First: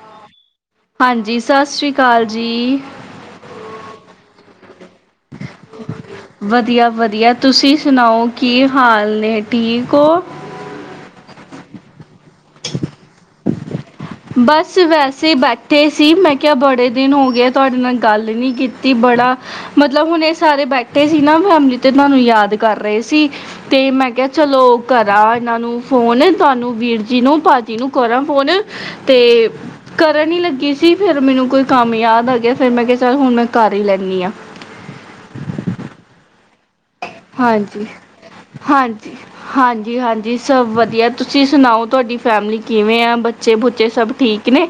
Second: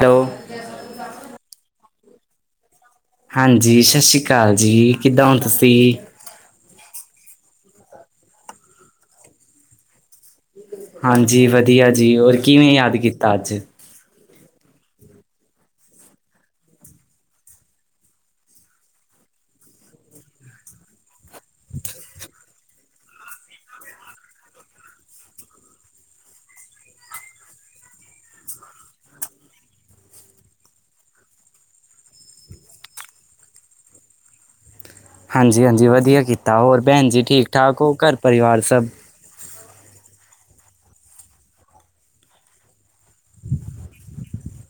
Hello ਹਾਂਜੀ ਸਸ ਰੀ ਕਾਲ ਜੀ। ਹਾਂਜੀ ਸਸ਼ੀ ਕਾਲ ਜੀ ਕਿੱਦਾਂ ਓਂ ਤੁਸੀਂ। ਵਦੀਆ-ਵਦੀਆ ਤੁਸੀਂ ਸੁਨਾਓ ਕੀ ਹਾਲ ਨੇ ਠੀਕ ਓਂ। ਹਾਂਜੀ ਵਦੀਆ ਜੀ ਹੋਰ ਕਿਵੇਂ ਯਾਦ ਕੀਤਾ ਅੱਜ। ਬਸ ਵੈਸੇ ਈ ਬੈਠੇ ਸੀ ਮੈਂ ਕਿਆ ਬੜੇ ਦਿਨ ਹੋ ਗਏ ਤੁਹਾਡੇ ਨਾਲ ਗੱਲ ਈ ਨੀ ਕੀਤੀ ਬੜਾ ਮਤਲਬ ਹੁਨ ਏਹ ਸਾਰੇ ਬੈਠੇ ਸੀ ਨਾ ਫੈਮਲੀ ਤੇ ਤਹਾਨੂੰ ਯਾਦ ਕਰ ਰਏ ਸੀ। ਤੇ ਮੈਂ ਕਿਆ ਚਲੋ ਕਰਾਂ ਏਨਾਂ ਨੂੰ ਫੋਨ ਤੁਹਾਨੂੰ ਵੀਰ ਜੀ ਨੂੰ ਭਾਜੀ ਨੂੰ ਕਰਾਂ ਫੋਨ। ਤੇ ਕਰਨ ਈ ਲੱਗੀ ਸੀ ਫੇਰ ਮੈਨੂੰ ਕੋਈ ਕੰਮ ਯਾਦ ਆ ਗਿਆ ਫੇਰ ਮੈਂ ਕਿਆ ਚੱਲ ਹੁਨ ਮੈਂ ਕਰ ਈ ਲੈਂਨੀ ਆਂ। ਹਾਂਜੀ-ਹਾਂਜੀ ਵਦੀਆ ਕੀਤਾ ਹੋਰ ਭੈਣ ਜੀ ਠੀਕ-ਠਾਕ ਹੋ ਘਰ ਪਰਿਵਾਰ ਸਭ। ਹਾਂਜੀ-ਹਾਂਜੀ ਸਭ ਵਧੀਆ ਤੁਸੀਂ ਸੁਨਾਓ ਤੁਹਾਡੀ ਫੈਮਿਲੀ ਕਿਵੇਂ ਆ। ਬੱਚੇ ਬੁੱਚੇ ਸਬ ਠੀਕ ਨੇ।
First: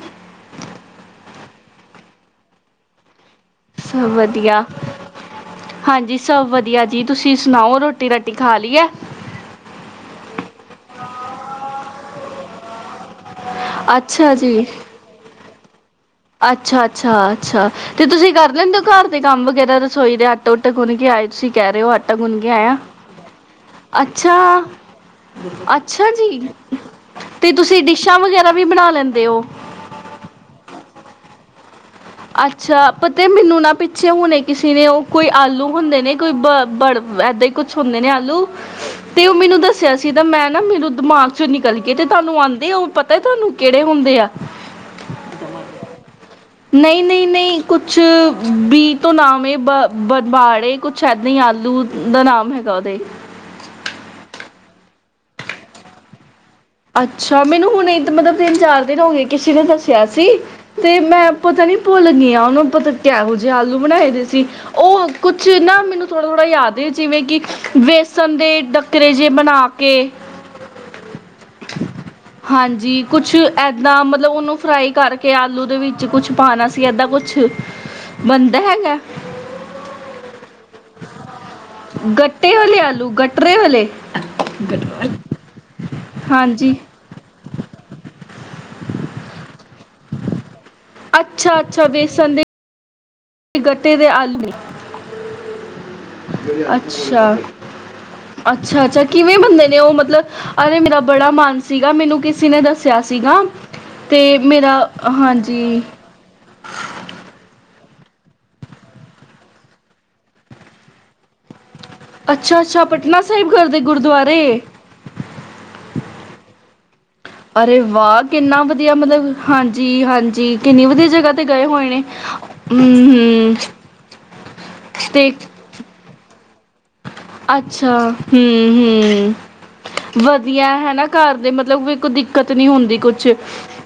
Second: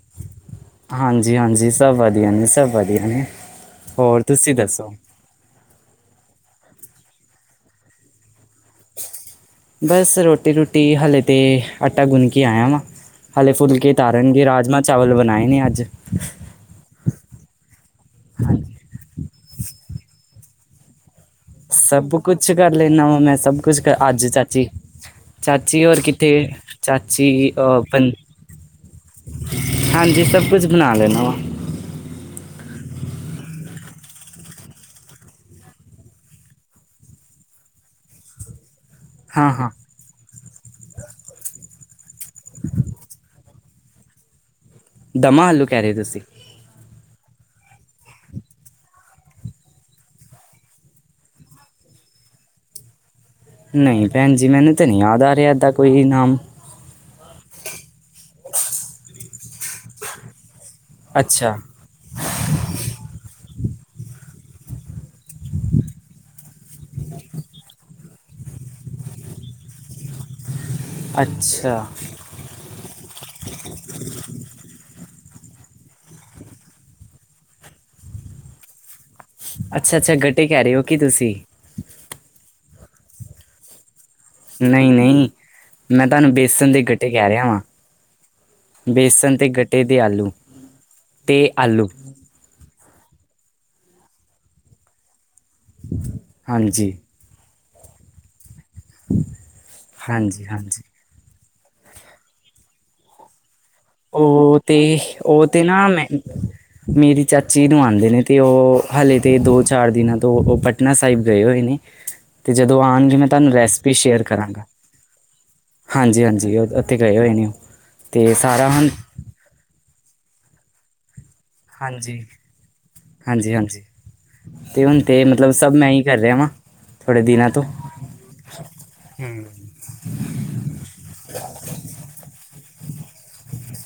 ਹਾਂਜੀ-ਹਾਂਜੀ ਸਬ ਵਦੀਆ ਨੇ ਸਬ ਵਦੀਆ ਨੇ। ਸਬ ਹੋਰ ਤੁਸੀਂ ਵਦੀਆ। ਦੱਸੋ ਹਾਂਜੀ ਸਭ ਵਦੀਆ ਜੀ ਤੁਸੀਂ ਸੁਨਾਓ ਰੋਟੀ ਰਾਟੀ ਖਾ ਲਈ ਐ। ਬਸ ਰੋਟੀ ਰੂਟੀ ਹਲੇੇ ਤੇ ਆਟਾ ਗੁੰਨ ਕੇ ਆਏਆ ਵਾਂ। ਹਲੇੇ ਫੁਲਕੇ ਅੱਛਾ ਤਾਰਨਗੇ ਰਾਜਮਾਂ ਚਾਵਲ ਬਨਾਏ ਨੇ ਅੱਜ। ਅੱਛਾ-ਅੱਛਾ-ਅੱਛਾ ਤੇ ਤੁਸੀਂ ਕਰ ਹਾਂਜੀ ਲੈਂਦੇ ਓਂ ਘਰ ਦੇ ਕੰਮ ਵਗੈਰਾ ਰਸੋਈ ਦੇ ਆਟਾ ਉਟਾ ਗੁੰਨ ਕੇ ਆਏ ਤੁਸੀਂ। ਕੈ ਰਏ ਓਂ ਸਭ ਆਟਾ ਗੁੰਨ ਕੇ ਕੁਛ ਕਰ ਆਏਆਂ, ਲੈਂਦਾ ਵਾਂ ਮੈਂ ਸਭ ਕੁਛ ਕਰ ਅੱਜ ਅੱਛਾ। ਚਾਚੀ ਚਾਚੀ ਹੋਰ ਅੱਛਾ ਜੀ, ਕਿੱਥੇ ਚਾਚੀ ਤੇ ਅ ਤੁਸੀਂ ਪਨ ਡਿਸ਼ਾਂ ਵਗੈਰਾ ਵੀ ਬਨਾ ਲੈਂਦੇ ਓਂ। ਹਾਂਜੀ ਸਬ ਕੁਝ ਬਨਾ ਲੈਂਨਾ ਵਾ। ਅੱਛਾ ਪਤਾ ਮੈਨੂੰ ਨਾ ਪਿੱਛੇ ਹੁਨੇ ਕਿਸੇ ਨੇ ਓਹ ਕੋਈ ਆਲੂ ਹੁੰਦੇ ਨੇ ਕੋਈ ਬ ਬੜ ਏਦਾ ਈ ਕੁਛ ਹੁੰਦੇ ਨੇ ਆਲੂ, ਤੇ ਓ ਹਾਂ ਮੈਨੂੰ ਹਾਂ ਦੱਸਿਆ ਸੀ। ਜਿੱਦਾਂ ਮੈਂ ਨਾ ਮੈਨੂੰ ਦਮਾਕ ਚੋਂ ਨਿਕਲ ਕੇ ਤੇ ਤਾਨੂੰ ਆਂਦੇ ਆ ਓ ਪਤਾ ਤਹਾਨੂੰ ਕੇੜੇ ਹੁੰਦੇ ਆ। ਦਮਾ ਆਲੂ ਕੈ ਰਏ ਓਂ ਤੁਸੀਂ। ਨਈਂ-ਨਈਂ-ਨਈਂ ਕੁਛ ਬੀ ਤੋਂ ਨਾਮ ਐ ਬਾ-ਬ-ਬਾੜੇ ਕੁਛ ਛੰਨੀ ਆਲੂ ਦਾ ਨਾਮ ਹੈਗਾ ਓਦੇ। ਨਈਂ ਭੈਨ ਜੀ ਮੈਨੂੰ ਤਾਂ ਨੀ ਯਾਦ ਆ ਰਿਆ ਏਦਾਂ ਕੋਈ ਵੀ ਨਾਮ। ਅੱਛਾ ਮੈਨੂੰ ਹੁਨ ਇਕ ਮਤਲਬ ਤਿੰਨ-ਚਾਰ ਦਿਨ ਹੋ ਗਏ ਕਿਸੀ ਨੇ ਦੱਸਿਆ ਸੀ। ਤੇ ਮੈਂ ਅੱਛਾ ਪਤਾ ਨੀ ਭੁੱਲ ਗਈ ਆਂ ਓਨੂੰ ਪਤਾ ਨੀ ਕਿਹੋ ਜਹੇ ਆਲੂ ਬਨਾਏ ਦੇ ਸੀ। ਓ ਕੁਛ ਨਾ ਮੈਨੂੰ ਥੋੜਾ-ਥੋੜਾ ਯਾਦ ਏ ਜਿਵੇਂ ਕਿ ਵੇਸਨ ਦੇ ਡੱ ਕਰੇ ਜੇ ਬਨਾ ਕੇ ਅੱਛਾ। ਹਾਂਜੀ ਕੁਛ ਐਦਾਂ ਮਤਲਬ ਓਨੂੰ ਫਰਾਈ ਕਰਕੇ ਆਲੂ ਦੇ ਵਿੱਚ ਕੁਛ ਪਾਣਾ ਸੀ ਐਦਾਂ ਕੁਛ ਬਨਦਾ ਹੈਗਾ। ਅੱਛਾ-ਅੱਛਾ ਗੱਟੇ ਕੈ ਰਏ ਓਂ ਕੀ ਤੁਸੀਂ। ਗੱਟੇ ਵਾਲੇ ਆਲੂ ਗਟਰੇ ਵਾਲੇ ਨਈ-ਨਈ, ਮੈਂ ਤਾਨੂੰ ਬੇਸਨ ਹਾਂਜੀ ਦੇ ਗੱ ਕੈ ਰਿਆ ਵਾਂ, ਬੇਸਨ ਤੇ ਗੱਟੇ ਦੇ ਆਲੂ ਤੇ ਅੱਛਾ-ਅੱਛਾ ਆਲੂ ਬੇਸਨ ਦੇ ਗੱਟੇ ਦੇ ਆਲਮੀ ਹਾਂਜੀ ਅੱਛਾ ਅੱਛਾ, ਅੱਛਾ ਕਿਵੇਂ ਬਣਦੇ ਨੇ ਉਹ ਮਤਲਬ ਹਾਂਜੀ ਅ ਹਾਂਜੀ ਮੇਰਾ ਬੜਾ ਮਨ ਸੀਗਾ ਮੈਨੂੰ ਕਿਸੇ ਨੇ ਦੱਸਿਆ ਸੀਗਾ। ਤੇ ਓ ਤੇ ਮੇਰਾ ਓ ਤੇ ਹਾਂਜੀ ਨਾ ਮੈਂ ਮੇਰੀ ਚਾਚੀ ਨੂੰ ਆਂਦੇ ਨੇ ਤੇ ਉਹ ਹਲੇ ਤੇ ਦੋ ਚਾਰ ਦਿਨਾਂ ਤੋਂ ਉਹ ਪਟਨਾ ਸਾਹਿਬ ਗਏ ਹੋਏ ਨੇ। ਤੇ ਜਦੋਂ ਅੱਛਾ-ਅੱਛਾ ਆਣਗੇ ਪਟਨਾ ਮੈਂ ਸਾਹਿਬ ਤੁਹਾਨੂੰ ਕਰਦੇ ਰੈਸਪੀ ਸ਼ੇਅਰ ਗੁਰਦੁਆਰੇ ਕਰਾਂਗਾ। ਹਾਂਜੀ ਹਾਂਜੀ ਓ ਉੱਥੇ ਗਏ ਹੋਏ ਨੇ। ਉਹ ਅਰੇ ਵਾਹ ਤੇ ਕਿੰਨਾ ਸਾਰਾ ਹੁਣ ਵਧੀਆ ਮਤਲਬ ਹਾਂਜੀ ਹਾਂਜੀ ਕਿੰਨੀ ਵਧੀਆ ਜਗ੍ਹਾ ਤੇ ਗਏ ਹੋਏ ਨੇ ਹਾਂਜੀ ਹੂੰ ਹਾਂਜੀ ਹੂੰ। ਹਾਂਜੀ ਤੇ ਹੁਣ ਤੇ ਮਤਲਬ ਸਭ ਮੈਂ ਹੀ ਕਰ ਰਿਹਾ ਵਾਂ। ਥੋੜੇ ਦਿਨਾਂ ਤੋਂ ਅੱਛਾ ਹੂੰ ਹੂੰ। ਵਧੀਆ ਹਨਾ ਘਰ ਦੇ ਮਤਲਬ ਕੋਈ ਦਿੱਕਤ ਨੀ ਹੁੰਦੀ ਕੁੱਛ,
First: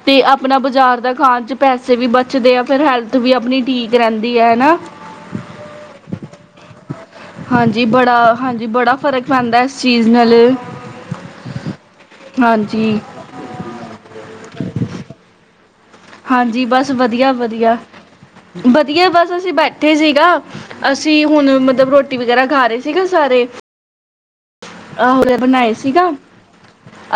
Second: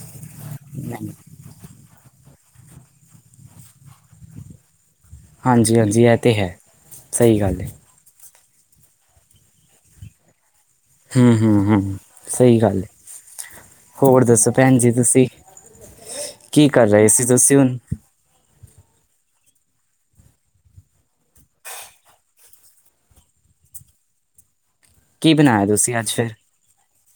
ਤੇ ਆਪਣਾ ਬਜ਼ਾਰ ਦਾ ਖਾਣ 'ਪੈਸੇ ਵੀ ਬਚਦੇ ਆ ਫਿਰ ਹੈਲਥ ਵੀ ਆਪਣੀ ਠੀਕ ਰਹਿੰਦੀ ਆ ਹਨਾ। ਹਾਂਜੀ ਹਾਂਜੀ ਏ ਤੇ ਹੈ ਸਹੀ ਗੱਲ ਐ। ਦਾ ਹਾਂਜੀ ਬੜਾ ਫ਼ਰਕ ਪੈਂਦਾ ਇਸ ਚੀਜ਼ ਨਾਲ ਹੂੰ ਹੂੰ ਹੂੰ, ਸਹੀ ਗੱਲ ਐ ਹਾਂਜੀ ਹੋਰ ਦੱਸੋ ਭੈਣ ਜੀ ਤੁਸੀਂ। ਹਾਂਜੀ ਕੀ ਕਰ ਬਸ ਰਹੇ ਸੀ ਵਧੀਆ ਤੁਸੀਂ ਹੁਣ ਵਧੀਆ ਵਧੀਆ ਬਸ ਅਸੀਂ ਬੈਠੇ ਸੀਗਾ। ਅਸੀਂ ਹੁਣ ਮਤਲਬ ਰੋਟੀ ਵਗੈਰਾ ਖਾ ਰਹੇ ਸੀਗੇ ਸਾਰੇ। ਆਹੋ ਕੀ ਬਣਾਇਆ ਬਣਾਏ ਤੁਸੀਂ ਸੀਗਾ ਅੱਜ ਫਿਰ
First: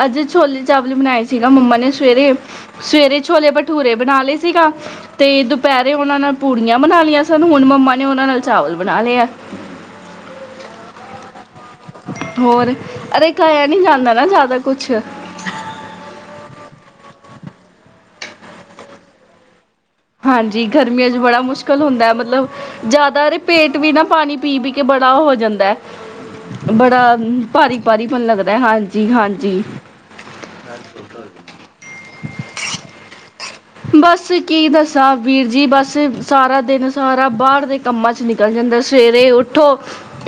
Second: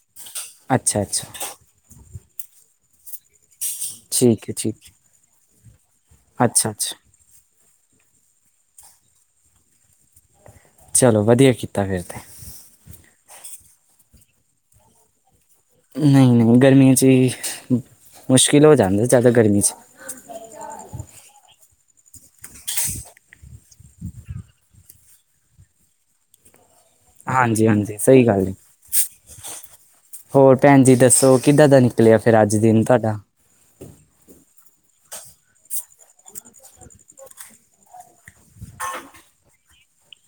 ਅੱਜ ਛੋਲੇ ਚਾਵਲ ਅੱਛਾ ਬਣਾਏ ਅੱਛਾ ਸੀਗਾ ਮੰਮਾ ਨੇ ਸਵੇਰੇ ਸਵੇਰੇ ਛੋਲੇ ਭ, ਠੂਰੇ ਬਣਾ ਲਏ ਠੀਕ ਹੈ ਸੀਗਾ ਠੀਕ ਤੇ ਦੁਪਹਿਰੇ ਉਹਨਾਂ ਨਾਲ ਹੈ। ਅੱਛਾ ਪੂਰੀਆਂ ਅੱਛਾ ਬਣਾ ਲਈਆਂ। ਸਾਨੂੰ ਹੁਣ ਮੰਮਾ ਨੇ ਉਹਨਾਂ ਨਾਲ ਚਾਵਲ ਬਣਾਲੇ ਆ। ਚਲੋ ਵਧੀਆ ਕੀਤਾ ਫਿਰ ਤੇ। ਹੋਰ ਅਰੇ ਖਾਇਆ ਨੀ ਜਾਂਦਾ ਨਾ ਜ਼ਿਆਦਾ ਕੁੱਛ, ਨਹੀਂ ਨਹੀਂ, ਗਰਮੀਆਂ ਚ ਹੀ ਮੁਸ਼ਕਿਲ ਹੋ ਜਾਂਦਾ ਜ਼ਿਆਦਾ ਗਰਮੀ ਚ ਹਾਂਜੀ, ਗਰਮੀਆਂ ਚ ਬੜਾ ਮੁਸ਼ਕਿਲ ਹੁੰਦਾ ਮਤਲਬ ਜ਼ਿਆਦਾ ਪੇਟ ਵੀ ਨਾ ਪਾਣੀ ਪੀ ਪੀ ਕੇ ਬੜਾ ਉਹ ਹੋ ਜਾਂਦਾ ਬੜਾ ਹਾਂਜੀ ਭਾਰੀ ਹਾਂਜੀ ਭਾਰੀ ਮਨ ਸਹੀ ਗੱਲ ਹੈ ਲੱਗਦਾ ਹਾਂਜੀ ਹਾਂਜੀ। ਹੋਰ ਭੈਣ ਜੀ ਦੱਸੋ ਕਿੱਦਾਂ ਦਾ ਨਿਕਲਿਆ ਫੇਰ ਅੱਜ ਦਿਨ ਤੁਹਾਡਾ ਬਸ ਕੀ ਦੱਸਾਂ ਵੀਰ ਜੀ ਬਸ ਸਾਰਾ ਦਿਨ ਸਾਰਾ ਬਾਹਰ ਦੇ ਕੰਮਾਂ 'ਚ ਨਿਕਲ ਜਾਂਦਾ ਸਵੇਰੇ ਉੱਠੋ।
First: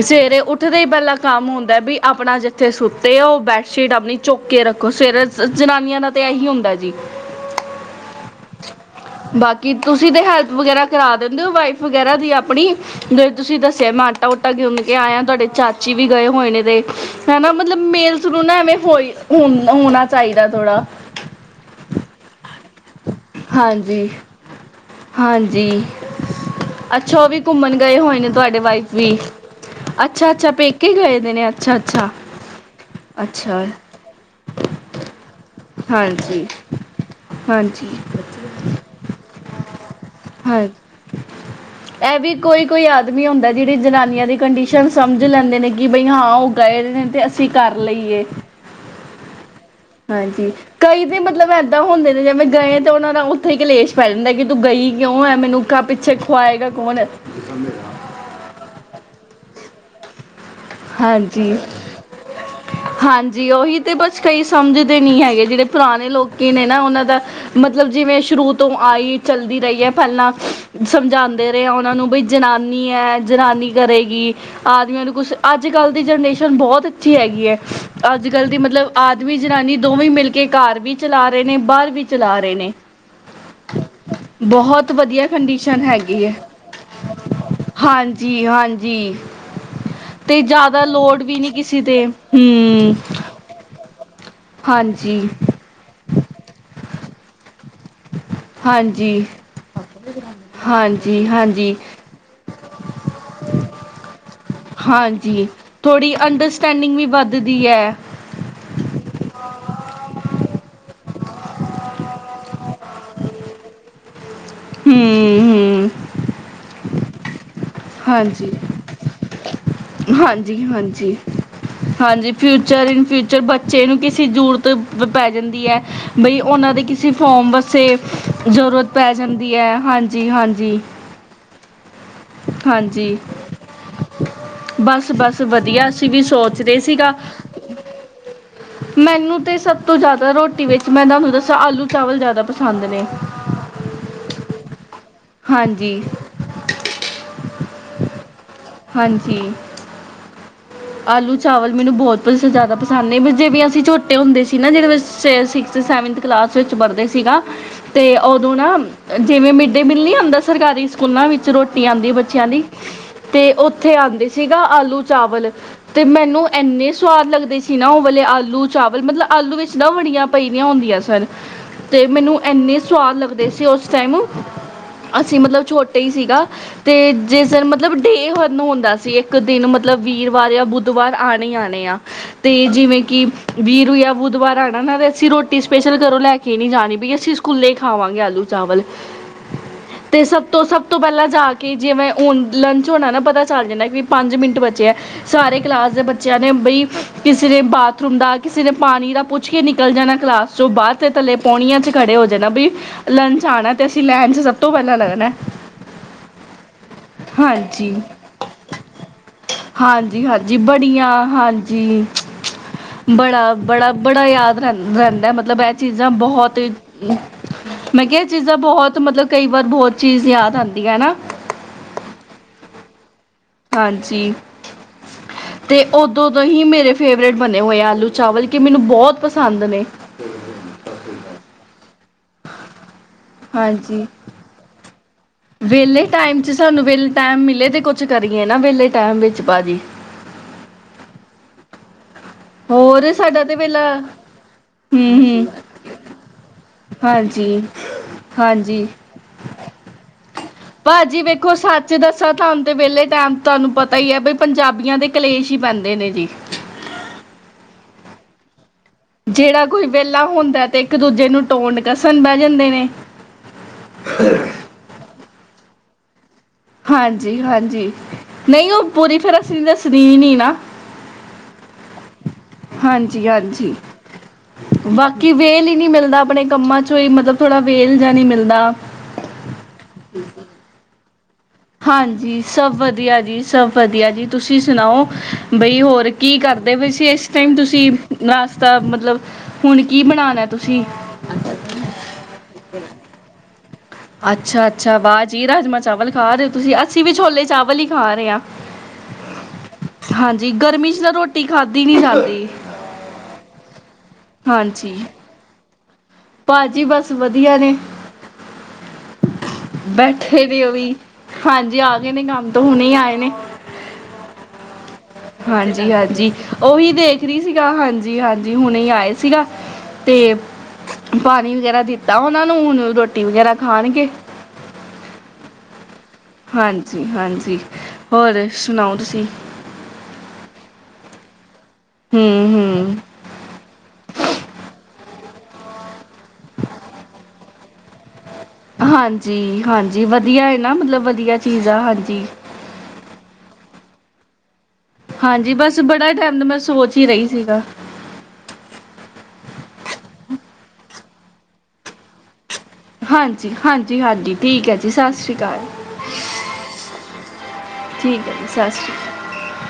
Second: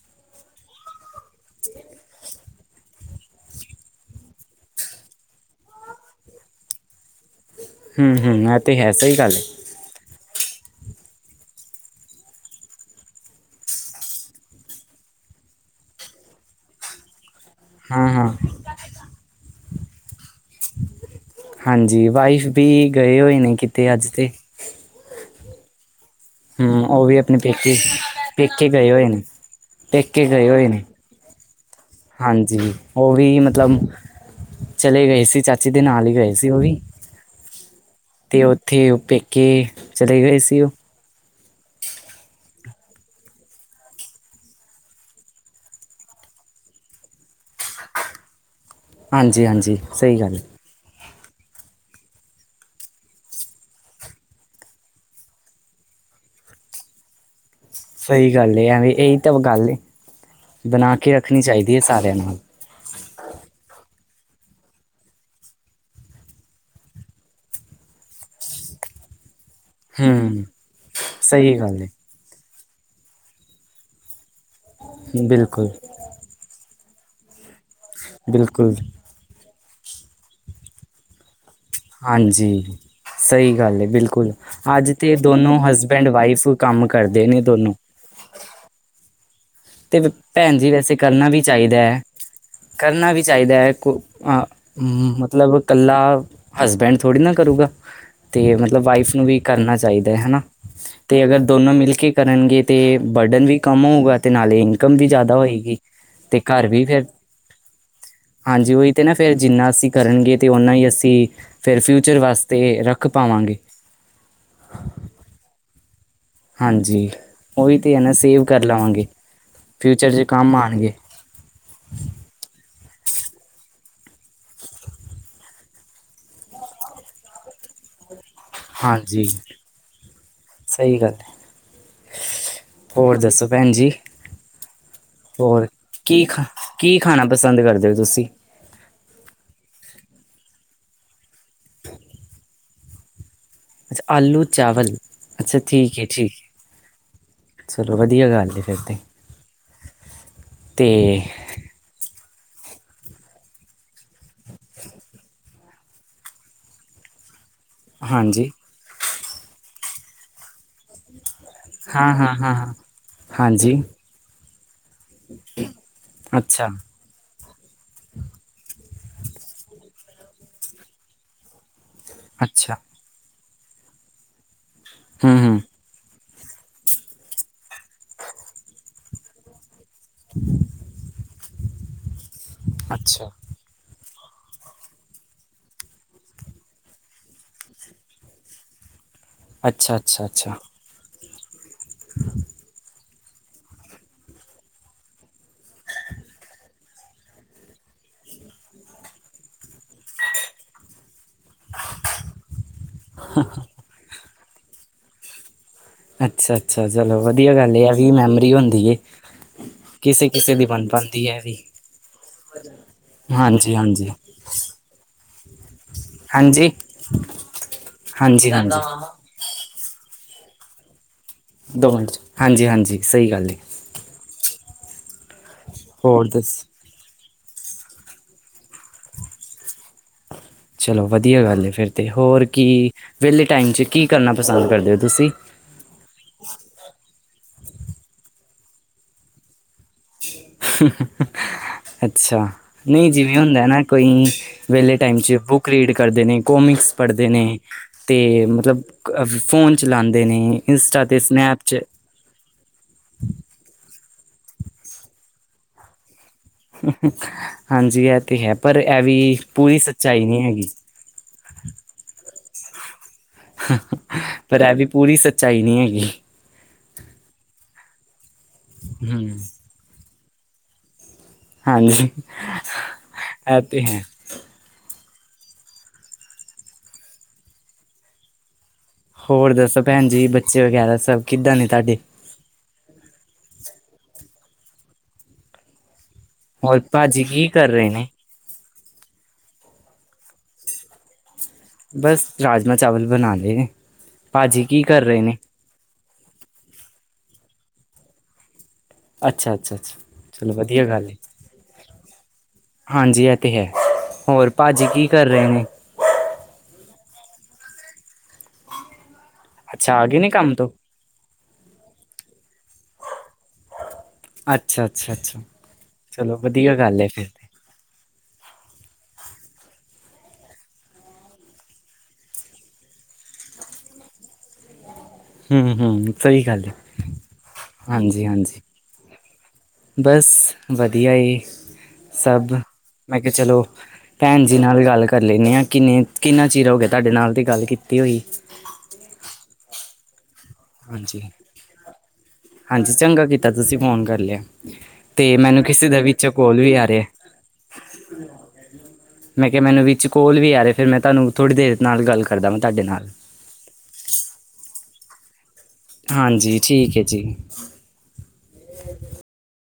ਸਵੇਰੇ ਉੱਠਦੇ ਹੀ ਪਹਿਲਾ ਕੰਮ ਹੁੰਦਾ ਵੀ ਆਪਣਾ ਜਿੱਥੇ ਸੁੱਤੇ ਓ ਬੈਡਸ਼ੀਟ ਆਪਣੀ ਚੁੱਕ ਕੇ ਰੱਖੋ ਸਵੇਰੇ ਜਨਾਨੀਆਂ ਨਾਲ ਤਾਂ ਇਹੀ ਹੁੰਦਾ ਜੀ। ਹੂੰ ਹੂੰ, ਏ ਤੇ ਹੈ ਸਹੀ ਗੱਲ ਐ। ਕਿ ਤੁਸੀਂ ਤਾਂ ਹੈਲਪ ਵਗੈਰਾ ਕਰਾ ਦਿੰਦੇ ਓ ਵਾਈਫ ਵਗੈਰਾ ਦੀ ਆਪਣੀ। ਜਿਵੇਂ ਤੁਸੀਂ ਦੱਸਿਆ ਮੈਂ ਆਟਾ ਉਟਾ ਗੁਣ ਕੇ ਆਇਆ ਤੁਹਾਡੇ ਚਾਚੀ ਵੀ ਗਏ ਹੋਏ ਨੇ ਤੇ ਹਨਾ। ਮਤਲਬ ਹਾਂ ਮੇਲਸ ਹਾਂ ਨੂੰ ਨਾ ਐਵੇਂ ਹੋਈ ਹੋਣਾ ਚਾਹੀਦਾ ਥੋੜਾ। ਹਾਂਜੀ ਵਾਈਫ ਵੀ ਗਏ ਹੋਏ ਨੇ ਕਿਤੇ ਅੱਜ ਹਾਂਜੀ ਤੇ। ਹਾਂਜੀ। ਹੂੰ ਉਹ ਅੱਛਾ ਓ ਆਪਣੇ ਵੀ ਘੁੰਮਣ ਪੇਕੇ ਗਏ ਹੋਏ ਨੇ ਤੁਹਾਡੇ ਪੇਕੇ ਗਏ ਵਾਈਫ ਵੀ। ਹੋਏ ਨੇ ਪੇਕੇ ਗਏ ਅੱਛਾ-ਅੱਛਾ, ਹੋਏ ਨੇ ਪੇਕੇ ਗਏ ਦੇ ਨੇ ਹਾਂਜੀ ਉਹ ਵੀ ਅੱਛਾ-ਅੱਛਾ-ਅੱਛਾ। ਮਤਲਬ ਚਲੇ ਗਏ ਸੀ ਚਾਚੀ ਦੇ ਨਾਲ ਈ ਗਏ ਸੀ ਓ ਵੀ। ਹਾਂਜੀ। ਤੇ ਓਥੇ ਓ ਪੇਕੇ ਚਲੇ ਗਏ ਸੀ ਓ। [unintelligible] ਏ ਵੀ ਕੋਈ ਕੋਈ ਆਦਮੀ ਹੁੰਦਾ ਜੇੜੀ ਜਨਾਨੀਆਂ ਦੀ ਕੰਡੀਸ਼ਨ ਸਮਝ ਲੈਂਦੇ ਨੇ ਕਿ ਬਈ ਹਾਂ ਓ [unintelligible] ਨੇ ਤੇ ਅਸੀਂ ਕਰ ਲਈਏ। ਹਾਂਜੀ-ਹਾਂਜੀ, ਹਾਂਜੀ। ਕਈ ਤੇ ਮਤਲਬ ਇੱਦਾਂ ਹੁੰਦੇ ਨੇ ਜਿਵੇਂ ਗਏ ਤਾਂ ਓਨਾਂ ਦਾ ਉੱਥੇ ਈ ਕਲੇਸ਼ ਪੈ ਜਾਂਦਾ ਕੀ ਤੂੰ ਗਈ ਕਿਉਂ ਐ ਮੈਨੂੰ ਕ ਪਿੱਛੇ ਖੁਆਏਗਾ ਕੌਣ, ਸਈ ਗੱਲ ਐ ਵੀ ਏਈ ਤਾਂ ਗੱਲ ਏ ਬਣਾ ਕੇ ਰੱਖਣੀ ਹਾਂਜੀ ਚਾਈਦੀ ਐ ਸਾਰਿਆਂ ਨੂੰ। ਹਾਂਜੀ ਓਹੀ ਤੇ ਬਸ ਕਈ ਸਮਝਦੇ ਨੀ ਹੈਗੇ ਜੇੜੇ ਪੁਰਾਣੇ ਲੋਕੀ ਨੇ ਨਾ ਓਨਾਂ ਦਾ ਮਤਲਬ ਜਿਵੇਂ ਸ਼ੁਰੂ ਤੋਂ ਆਈ ਚੱਲਦੀ ਰਈ। ਪਹਿਲਾਂ ਹੂੰ ਸਮਝਾਦੇ ਸਹੀ ਰਏ ਆ ਗੱਲ ਓਨਾਂ ਨੂੰ ਬਈ ਜਨਾਨੀ ਐ ਜਨਾਨੀ ਕਰੇਗੀ। ਆਦਮੀਆਂ ਨੂੰ ਹੈ ਕੁੱਛ ਬਿਲਕੁਲ ਅੱਜ-ਕੱਲ੍ਹ ਦੀ ਜਨਰੇਸ਼ਨ ਬੋਤ ਅੱਛੀ ਹੈਗੀ ਐ ਅੱਜ-ਕੱਲ੍ਹ ਦੀ ਬਿਲਕੁਲ ਮਤਲਬ ਆ ਦਮੀ ਜਨਾਨੀ ਦੋਵੇਂ ਈ ਮਿਲ ਕੇ ਘਰ ਵੀ ਚਲਾ ਰੇ ਨੇ ਬਾਰ ਵੀ ਚਲਾ ਰੇ ਨੇ। ਸਈ ਗੱਲ ਐ ਬਿਲਕੁੱਲ ਬਹੁਤ ਅੱਜ ਤੇ ਵਧੀਆ ਦੋਨੋ ਕੰਡੀਸ਼ਨ ਹਸਬੈਂਡ ਹੈਗੀ ਵਾਈਫ ਕੰਮ ਕਰਦੇ ਨੇ ਦੋਨੋ। ਜੀ ਹਾਂਜੀ। ਤੇ ਭੈਣ ਜੀ ਜ਼ਿਆਦਾ ਵੈਸੇ ਲੋੜ ਕਰਨਾ ਵੀ ਨਹੀਂ ਚਾਈਦਾ ਕਿਸੇ ਤੇ ਹਮ ਕਰਨਾ ਵੀ ਚਾਈਦਾ ਕੋ ਹਾਂ ਹਾਂਜੀ ਮਤਲਬ ਕੱਲਾ ਹਸਬੈਂਡ ਥੋੜ੍ਹੀ ਨਾ ਕਰੂਗਾ। ਤੇ ਮਤਲਬ ਵਾਈਫ ਹਾਂਜੀ ਨੂੰ ਵੀ ਕਰਨਾ ਚਾਈਦਾ ਹਨਾ। ਹਾਂਜੀ ਤੇ ਅਗਰ ਦੋਨੋਂ ਹਾਂਜੀ ਮਿਲ ਕੇ ਕਰਨਗੇ ਤੇ ਬਰਡਨ ਵੀ ਕੰਮ ਹੋਊਗਾ। ਹੇ ਇਨਕਮ ਵੀ ਯਾਦਾ ਹਾਂਜੀ ਹੋਏਗੀ ਥੋੜ੍ਹੀ ਤੇ ਘਰ ਵੀ ਅੰਡਰਸਟੈਂਡਿੰਗ ਫਿਰ ਵੱਧਦੀ ਹੈ ਹਾਂਜੀ ਓਹੀ ਤੇ ਨਾ ਫੇਰ ਜਿੰਨਾ ਅਸੀਂ ਕਰਨਗੇ ਤੇ ਨਾ ਈ ਅਸੀਂ ਫੇਰ ਫਿਊਚਰ ਵਾਸਤੇ ਰੱਖ ਪਾਵਾਂਗੇ। ਹੂੰ। ਹਾਂਜੀ ਓਹੀ ਤੇ ਐ ਨਾ ਸੇਵ ਹਾਂਜੀ ਕਰ ਲਵਾਂਗੇ ਫਿਊਚਰ ਚ ਕੰਮ ਹਾਂਜੀ ਆਣਗੇ। ਹਾਂਜੀ ਹਾਂਜੀ ਫਿਊਚਰ ਇਨ ਫਿਊਚਰ ਬੱਚੇ ਨੂੰ ਕਿਸੀ ਜ਼ਰੂਰਤ ਪੈ ਜਾਂਦੀ ਐ। ਬਈ ਓਨਾਂ ਦੇ ਕਿਸੇ ਫੋਮ ਵਾਸਤੇ ਜ਼ਰੂਰਤ ਪੈ ਹਾਂਜੀ ਜਾਂਦੀ ਐ ਹਾਂਜੀ-ਹਾਂਜੀ, ਸਹੀ ਗੱਲ ਹੈ ਹੋਰ ਦੱਸੋ ਭੈਣ ਜੀ? ਬਸ ਬਸ ਹੋਰ ਵਧੀਆ ਅਸੀਂ ਵੀ ਕੀ ਖਾ ਸੋਚ ਰਹੇ ਕੀ ਸੀਗਾ ਖਾਣਾ ਪਸੰਦ ਕਰਦੇ ਓ ਤੁਸੀਂ? ਮੈਨੂੰ ਤੇ ਸਭ ਤੋਂ ਜਾਦਾ ਰੋਟੀ ਵਿੱਚ ਮੈਂ ਤੁਹਾਨੂੰ ਦੱਸਾਂ ਆਲੂ ਚਾਵਲ ਯਾਦਾ ਪਸੰਦ ਨੇ। ਆਲੂ ਚਾਵਲ ਅੱਛਾ ਠੀਕ ਹਾਂਜੀ ਐ ਠੀਕ ਐ ਚਲੋ ਵਧੀਆ ਗੱਲ ਏ। ਹਾਂਜੀ। ਤੇ ਆਲੂ ਚਾ ਚਾਵਲ ਮੈਨੂੰ ਬੋਤ ਪਰ ਯਾਦਾ ਪਸੰਦ ਨੇ ਵੀ ਜਿਵੇਂ ਅਸੀਂ ਝੋਟੇ ਹੁੰਦੇ ਸੀ ਨਾ ਜਿਦੇ ਵਿੱਚ ਸਿਕਸਥ ਸੈਵਨਥ ਕਲਾਸ ਵਿੱਚ ਵਰਦੇ ਸੀਗਾ ਤੇ ਹਾਂਜੀ ਓਦੋਂ ਨਾ ਜਿਵੇਂ ਮਿਡ ਡੇ ਮੀਲ ਨੀ ਹੁੰਦਾ ਸਰਕਾਰੀ ਸਕੂਲਾਂ ਵਿੱਚ ਚ ਰੋਟੀ ਆਂਦੀ ਹਾਂ ਹਾਂ ਬੱਚਿਆਂ ਹਾਂ ਦੀ ਹਾਂ ਤੇ ਹਾਂਜੀ ਉੱਥੇ ਆਂਦੀ ਸੀਗਾ ਆਲੂ ਚਾਵਲ। ਤੇ ਮੈਨੂੰ ਅੱਛਾ ਐਨੇ ਸਵਾਦ ਲੱਗਦੇ ਸੀ ਨਾ ਓ ਵਲੇ ਆਲੂ ਚਾਵਲ ਮਤਲਬ ਆਲੂ ਵਿੱਚ ਨਾ ਬੜੀਆਂ ਪਈ ਦੀਆਂ ਹੁੰਦੀਆਂ ਸਨ। ਤੇ ਮੈਨੂੰ ਅੱਛਾ ਐਨੇ ਸਵਾਦ ਲੱਗਦੇ ਸੀ ਓਸ ਟਾਈਮ ਹੂੰ ਅਸੀਂ ਹੂੰ ਮਤਲਬ ਛੋ ਟੇ ਈ ਸੀਗਾ ਤੇ ਜਿਸ ਦਿਨ ਮਤਲਬ ਡੇ ਖਤਮ ਹੁੰਦਾ ਸੀ ਇੱਕ ਦਿਨ ਮਤਲਬ ਵੀਰ ਵਾਰ ਜਾਂ ਬੁੱਧਵਾਰ ਆਣੇ ਈ ਆਣੇ ਆ ਤੇ ਜਿਵੇਂ ਕਿ ਅੱਛਾ ਵੀਰੁ ਯਾਂ ਬੁੱਧਵਾਰ ਆਨਾ ਨਾ ਅਸੀਂ ਰੋਟੀ ਸਪੈਸ਼ਲ ਘਰੋਂ ਲੈ ਕੇ ਨੀ ਜਾਣੀ ਵੀ ਅਸੀਂ ਸਕੂਲੇ ਹੀ ਖਾਵਾਂਗੇ ਆਲੂ ਚਾਵਲ। ਅੱਛਾ ਤੇ ਅੱਛਾ ਸਭ ਅੱਛਾ ਤੋਂ ਸਭ ਸਭ ਤੋਂ ਪੈਲਾਂ ਜਾ ਕੇ ਜੇਵੇਂ ਹੁਣ ਲੰਚ ਹੋਣਾ ਨਾ ਪਤਾ ਚੱਲ ਜਾਂਣਾ ਵੀ ਪੰਜ ਮਿੰਟ ਬਚੇ ਐ। ਸਾਰੇ ਕਲਾਸ ਦੇ ਬੱਚਿਆਂ ਨੇ ਬਈ ਕਿਸੇ ਨੇ ਬਾਥਰੂਮ ਦਾ ਕਿਸੇ ਨੇ ਪਾਣੀ ਦਾ ਪੁੱਛ ਕੇ ਨਿਕਲ ਜਾਣਾ ਕਲਾਸ ਚੋ ਬਾਦ ਤੇ ਥੱਲੇ ਪੋਣੀਆਂ ਚ ਖੜੇ ਹੋ ਜਾਨਾ ਬੀ ਲੰਚ ਆਣਾ ਤੇ ਅਸੀਂ ਲਾਇਨ ਵਿਚ ਸਭ ਤੋਂ ਪਹਿਲਾਂ ਲੱਗਣਾ ਅੱਛਾ, ਅੱਛਾ ਚਲੋ ਵਧੀਆ ਗੱਲ ਇਹ ਆ ਹਾਂਜੀ ਵੀ ਮੈਮਰੀ ਹੁੰਦੀ ਏ ਹਾਂਜੀ ਕਿਸੇ ਕਿਸੇ ਹਾਂਜੀ ਦੀ ਬਣ ਬੜੀਆਂ ਪਾਉਦੀ ਹੈ ਵੀ ਹਾਂਜੀ ਬੜਾ, ਹਾਂਜੀ ਬੜਾ, ਹਾਂਜੀ ਬੜਾ ਯਾਦ ਰਹਿੰਦਾ ਮਤਲਬ ਇਹ ਚੀਜ਼ਾਂ ਬਹੁਤ ਹਾਂਜੀ ਹੀ ਮੈਂ ਕਿਹਾ ਇਹ ਹਾਂਜੀ ਚੀਜ਼ਾਂ ਹਾਂਜੀ ਬਹੁਤ ਮਤਲਬ ਕਈ ਵਾਰ ਬਹੁਤ ਚੀਜ਼ ਯਾਦ ਆਉਂਦੀ ਆਂ ਹੈ ਨਾ। ਦੋ ਮਿੰਟ ਚ ' ਹਾਂਜੀ, ਹਾਂਜੀ ਸਹੀ ਗੱਲ ਹਾਂਜੀ, ਤੇ ਹੋਰ ਉਦੋਂ ਤੋਂ ਦੱਸ ਹੀ ਮੇਰੇ ਫੇਵਰੇਟ ਬਣੇ ਹੋਏ ਆਲੂ ਚਾਵਲ ਕਿ ਮੈਨੂੰ ਬਹੁਤ ਪਸੰਦ ਨੇ ਹਮ [unintelligible] ਚਲੋ ਵਧੀਆ ਗੱਲ ਹੈ। ਫਿਰ ਤੇ ਹੋਰ ਕੀ ਵਿਹਲੇ ਟਾਈਮ 'ਚ ਹਾਂਜੀ ਕੀ ਕਰਨਾ ਪਸੰਦ ਕਰਦੇ ਹੋ ਤੁਸੀਂ? ਵਿਹਲੇ ਟਾਈਮ ਚ ਸਾਨੂੰ ਵਿਹਲੇ ਟਾਈਮ ਮਿਲੇ ਤੇ ਕੁਛ ਕਰੀਏ ਨਾ ਵਿਹਲੇ ਟਾਈਮ ਵਿੱਚ ਭਾਜੀ ਅੱਛਾ, ਨਹੀਂ ਹੋਰ ਜਿਵੇਂ ਸਾਡਾ ਤਾਂ ਹੁੰਦਾ ਨਾ ਵਿਹਲਾ ਕੋਈ ਵਿਹਲੇ ਹੂੰ ਟਾਈਮ ਚ ਹੂੰ ਬੁੱਕ ਰੀਡ ਕਰਦੇ ਨੇ, ਕੋਮਿਕਸ ਪੜ੍ਹਦੇ ਹਾਂਜੀ ਨੇ ਤੇ ਮਤਲਬ ਹਾਂਜੀ ਫੋਨ ਚਲਾਉਂਦੇ ਨੇ ਇੰਸਟਾ ਬਸ 'ਤੇ ਜੀ ਵੇਖੋ ਸਨੈਪ 'ਚ ਸੱਚ ਦੱਸ ਪਤਾ ਤੁਹਾਨੂੰ ਤੇ ਵਿਹਲੇ ਟਾਈਮ ਤੁਹਾਨੂੰ ਪਤਾ ਹੀ ਹੈ ਬਾਈ ਪੰਜਾਬੀਆਂ ਦੇ ਕਲੇਸ਼ ਹੀ ਪੈਂਦੇ ਨੇ ਜੀ ਹਾਂਜੀ, ਇਹ ਤੇ ਹੈ ਪਰ ਇਹ ਵੀ ਜਿਹੜਾ ਪੂਰੀ ਕੋਈ ਵਿਹਲਾ ਸੱਚਾਈ ਨਹੀਂ ਹੁੰਦਾ ਹੈਗੀ। ਤੇ ਇੱਕ ਦੂਜੇ ਨੂੰ ਟੋਂਟ ਕਸਣ ਬਹਿ ਜਾਂਦੇ ਨੇ ਪਰ ਇਹ ਵੀ ਪੂਰੀ ਸੱਚਾਈ ਨਹੀਂ ਹੈਗੀ। ਹਾਂਜੀ, ਹਾਂਜੀ ਨਹੀਂ ਉਹ ਪੂਰੀ ਹਮ ਫੇਰ ਅਸੀਂ ਦੱਸਣੀ ਵੀ ਨੀ ਨਾੰ ਹਾਂਜੀ ਹਾਂਜੀ- ਇਹ ਹਾਂਜੀ ਤੇ ਹੈ ਬਾਕੀ ਵੇਹਲ ਹੀ ਨਹੀਂ ਮਿਲਦਾ ਆਪਣੇ ਕੰਮਾਂ ਚੋਂ ਹੀ ਮਤਲਬ ਥੋੜ੍ਹਾ ਵੇਲ ਜਿਹਾ ਨਹੀਂ ਮਿਲਦਾ। ਹੋਰ ਦੱਸੋ ਭੈਣ ਜੀ ਬੱਚੇ ਵਗੈਰਾ ਸਭ ਕਿੱਦਾਂ ਨੇ? ਤੁਹਾਡੇ ਹਾਂਜੀ, ਸਭ ਵਧੀਆ ਜੀ, ਸਭ ਵਧੀਆ ਜੀ, ਤੁਸੀਂ ਸੁਣਾਓ ਬਈ ਹੋਰ ਕੀ ਕਰਦੇ ਹੋਰ ਪਏ ਸੀ ਭਾਜੀ ਇਸ ਕੀ ਟਾਈਮ ਕਰ ਰਹੇ ਤੁਸੀਂ ਨੇ ਨਾਸ਼ਤਾ ਮਤਲਬ ਹੁਣ ਕੀ ਬਣਾਉਣਾ ਤੁਸੀਂ ਬਸ ਰਾਜਮਾਂ ਚਾਵਲ ਬਣਾ ਲਏ ਨੇ ਭਾਜੀ ਅੱਛਾ, ਕੀ ਅੱਛਾ ਕਰ ਰਹੇ ਵਾਹ ਨੇ ਜੀ ਰਾਜਮਾਂ ਚਾਵਲ ਖਾ ਰਹੇ ਹੋ ਤੁਸੀਂ ਅਸੀਂ ਵੀ ਛੋਲੇ ਚਾਵਲ ਹੀ ਖਾ ਰਹੇ ਹਾਂ। ਅੱਛਾ ਅੱਛਾ ਅੱਛਾ ਹਾਂਜੀ, ਚਲੋ ਵਧੀਆ ਗਰਮੀ ਚ ਗੱਲ ਤਾਂ ਹੈ ਨਾ ਰੋਟੀ ਖਾਧਦੀ ਨੀ ਜਾਂਦੀ ਹਾਂਜੀ ਇਹ ਤੇ ਹੈ, ਹੋਰ ਭਾਜੀ ਹਾਂਜੀ। ਕੀ ਕਰ ਰਹੇ ਨੇ? ਭਾਜੀ ਬਸ ਵਧੀਆ ਨੇ ਅੱਛਾ ਆ ਗਏ ਬੈਠੇ ਕੰਮ ਨੇ ਤੋਂ ਉਹ ਵੀ ਹਾਂਜੀ, ਆ ਗਏ ਨੇ ਕੰਮ ਤੋਂ ਹੁਣੇ ਹੀ ਆਏ ਨੇ। ਅੱਛਾ ਅੱਛਾ ਅੱਛਾ ਹਾਂਜੀ, ਹਾਂਜੀ ਚਲੋ ਵਧੀਆ ਉਹੀ ਗੱਲ ਹੈ ਦੇਖ ਫਿਰ ਰਹੀ ਤੇ ਸੀਗਾ ਹਾਂਜੀ, ਹਾਂਜੀ ਹੁਣੇ ਹੀ ਆਏ ਸੀਗਾ ਤੇ ਪਾਣੀ ਵਗੈਰਾ ਦਿੱਤਾ ਉਹਨਾਂ ਨੂੰ ਹੁਣ ਰੋਟੀ ਵਗੈਰਾ ਖਾਣਗੇ ਹੂੰ ਹੂੰ ਹਾਂਜੀ, ਹਾਂਜੀ ਹੋਰ ਹਾਂਜੀ ਸੁਣਾਓ ਤੁਸੀਂ? ਬਸ ਵਧੀਆ ਏ ਸਭ ਹੂੰ-ਹੂੰ। ਮੈਂ ਕਿਹਾ ਚਲੋ ਭੈਣ ਜੀ ਨਾਲ ਗੱਲ ਕਰ ਲੈਂਨੇ ਆ ਕਿੰਨੇ ਕਿੰਨਾ ਚਿਰ ਹੋ ਗਿਆ ਤੁਹਾਡੇ ਨਾਲ ਦੀ ਗੱਲ ਕੀਤੀ ਹੋਈ ਹਾਂਜੀ -ਹਾਂਜੀ ਵਧੀਆ ਏ ਨਾ ਮਤਲਬ ਹਾਂਜੀ ਵਧੀਆ ਚੀਜ਼ ਆ ਹਾਂਜੀ ਹਾਂਜੀ, ਚੰਗਾ ਕੀਤਾ ਤੁਸੀਂ ਫੋਨ ਕਰ ਲਿਆ। ਤੇ ਹਾਂਜੀ ਮੈਨੂੰ ਬਸ ਕਿਸੇ ਦਾ ਬੜਾ ਵਿੱਚ ਟਾਈਮ ਮੈਂ ਕੋਲ ਵੀ ਆ ਸੋਚ ਰਿਹਾ। ਹੀ ਰਹੀ ਸੀਗਾ ਮੈਂ ਕਿਹਾ ਮੈਨੂੰ ਵਿੱਚ ਕੋਲ ਵੀ ਆ ਰਿਹਾਂ ਫਿਰ ਮੈਂ ਤੁਹਾਨੂੰ ਥੋੜ੍ਹੀ ਦੇਰ ਨਾਲ ਗੱਲ ਕਰਦਾ ਵਾਂ ਤੁਹਾਡੇ ਨਾਲ ਹਾਂਜੀ- ਹਾਂਜੀ -ਹਾਂਜੀ ਠੀਕ ਹੈ ਜੀ ਸਤਿ ਸ਼੍ਰੀ ਅਕਾਲ। ਹਾਂਜੀ, ਠੀਕ ਹੈ ਜੀ। ਠੀਕ ਹੈ ਜੀ ਸਤਿ ਸ਼੍ਰੀ।